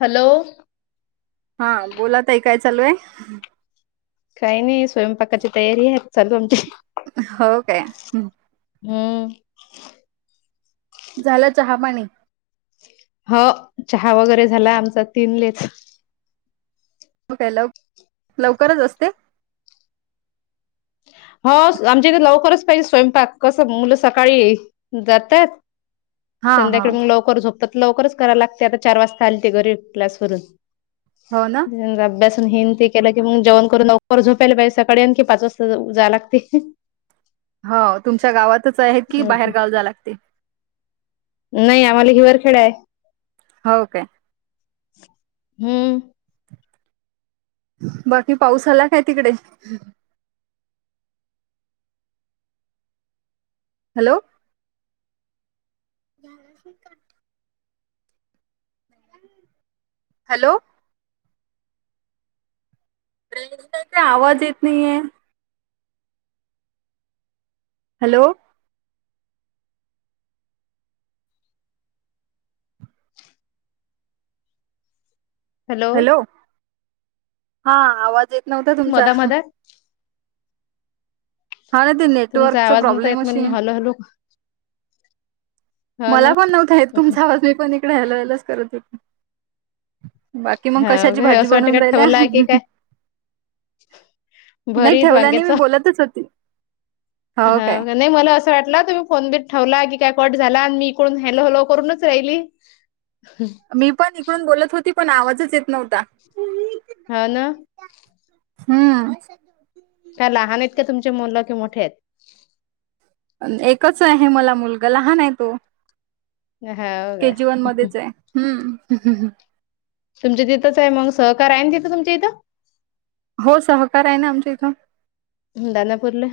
Hello. हा बोला ताई काय चालू हाय? काही नाही स्वयंपाकाची तयारी आहे चालू आमची हो काय हम्म. झाला चहा पाणी ह चहा वगैरे झाला आमचा तीन लेच म काय लव लवकरच असते. हो आमच्या इथ लवकरच पाहिजे स्वयंपाक कसे मुले सकाळी जातात हा हा संध्याकाळी मग लवकर झोपतात, लवकरच करायला लागते, आता चार वाजता आलते घरी, क्लास हो ना वरून. अभ्यासन हिती केलं की मग जेवन लवकर झोपायला पाहिज, सकाळी आण की पाच वाजता जा लागते. हो तुमच्या गावातच आहे की, बाहेर गाव जा लागते. नाही आम्हाला हिवरवरखेडाय. हो काय? हम्म. बाकी पाऊस आला काय तिकडे? हॅलो. [unintelligible] हॅलो. रेंज नाही आवाज येत नाही ए हॅलो. हॅलो. हा आवाज येत नव्हता तुमचा? मधा मधात हा ना ते तुमचा नेटवर्कचा आवाज नव्हता प्रॉब्लेम येत म्हणून असे मी हॅलो हॅलो हा मला ना. पण नव्हता येत तुमचा आवाज, मी पण इकडे हॅलो हॅलोच करत होते. बाकी मग हा कशाची भाजी असं वाटतं बनवून का राहिल्या? ठेवला की काय नाही भरीत ठेवला नाही मी बोलतच होते. हा नाही मला असं वाटला तुम्ही फोन बिन ठेवला की काय? कट झाला आणि मी इकडून हॅलो हॅलो करूनच राहिली. मी पण इकडून बोलत होती पण आवाजच येत नव्हता. हा ना. हम्म. का लहान आहेत का तुमचे मुलं कि मोठे आहेत? एकच आहे मला मुलगा लहान आहे तो हो के काय. जी वन मध्येच हाय हम्म तुमच्या तिथंच आहे, मग सहकार आहे ना तिथं तुमच्या इथं. हो सहकार आहे ना आमच्या इथं. दानापूरले.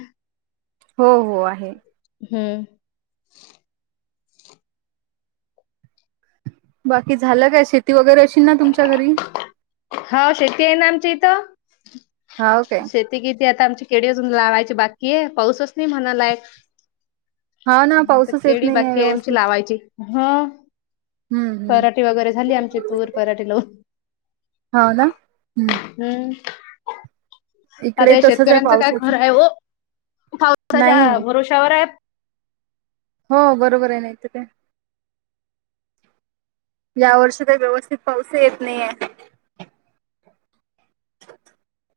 हो हो आहे हम्म! बाकी झालं काय शेती वगैरे असील ना तुमच्या घरी? होव शेती आहे ना आमच्या इथं! हा काय शेती किती आता आमची? केळी अजून लावायची बाकी ए पाऊसच नाही म्हणालाय. हा ना तर पाऊसच येत केळी नाही बाकी आहे, आमची व्यवस्थित लावायची ह. हम्म हम्म पराठीे वगैरे झाली आमचे तूर पराठीे लावून. होव ना हम्म. हम्म. आता इकडे या तसच आहे शेतकऱ्यांचं काय पावसाच खर आहे? ओ नाही पावसाच्या भरवश्यावर आहेत. हो बरोबर आहे नाही त काय. या वर्षी ते व्यवस्थित पाऊस येत नाहीये. [inaudible]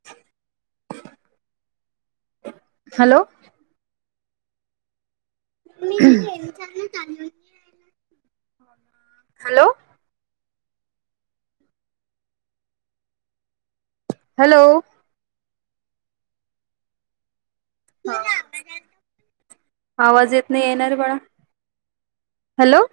हॅलो. [inaudible] हॅलो. हॅलो. हो. आवाज येत नाही रे बाळा हॅलो.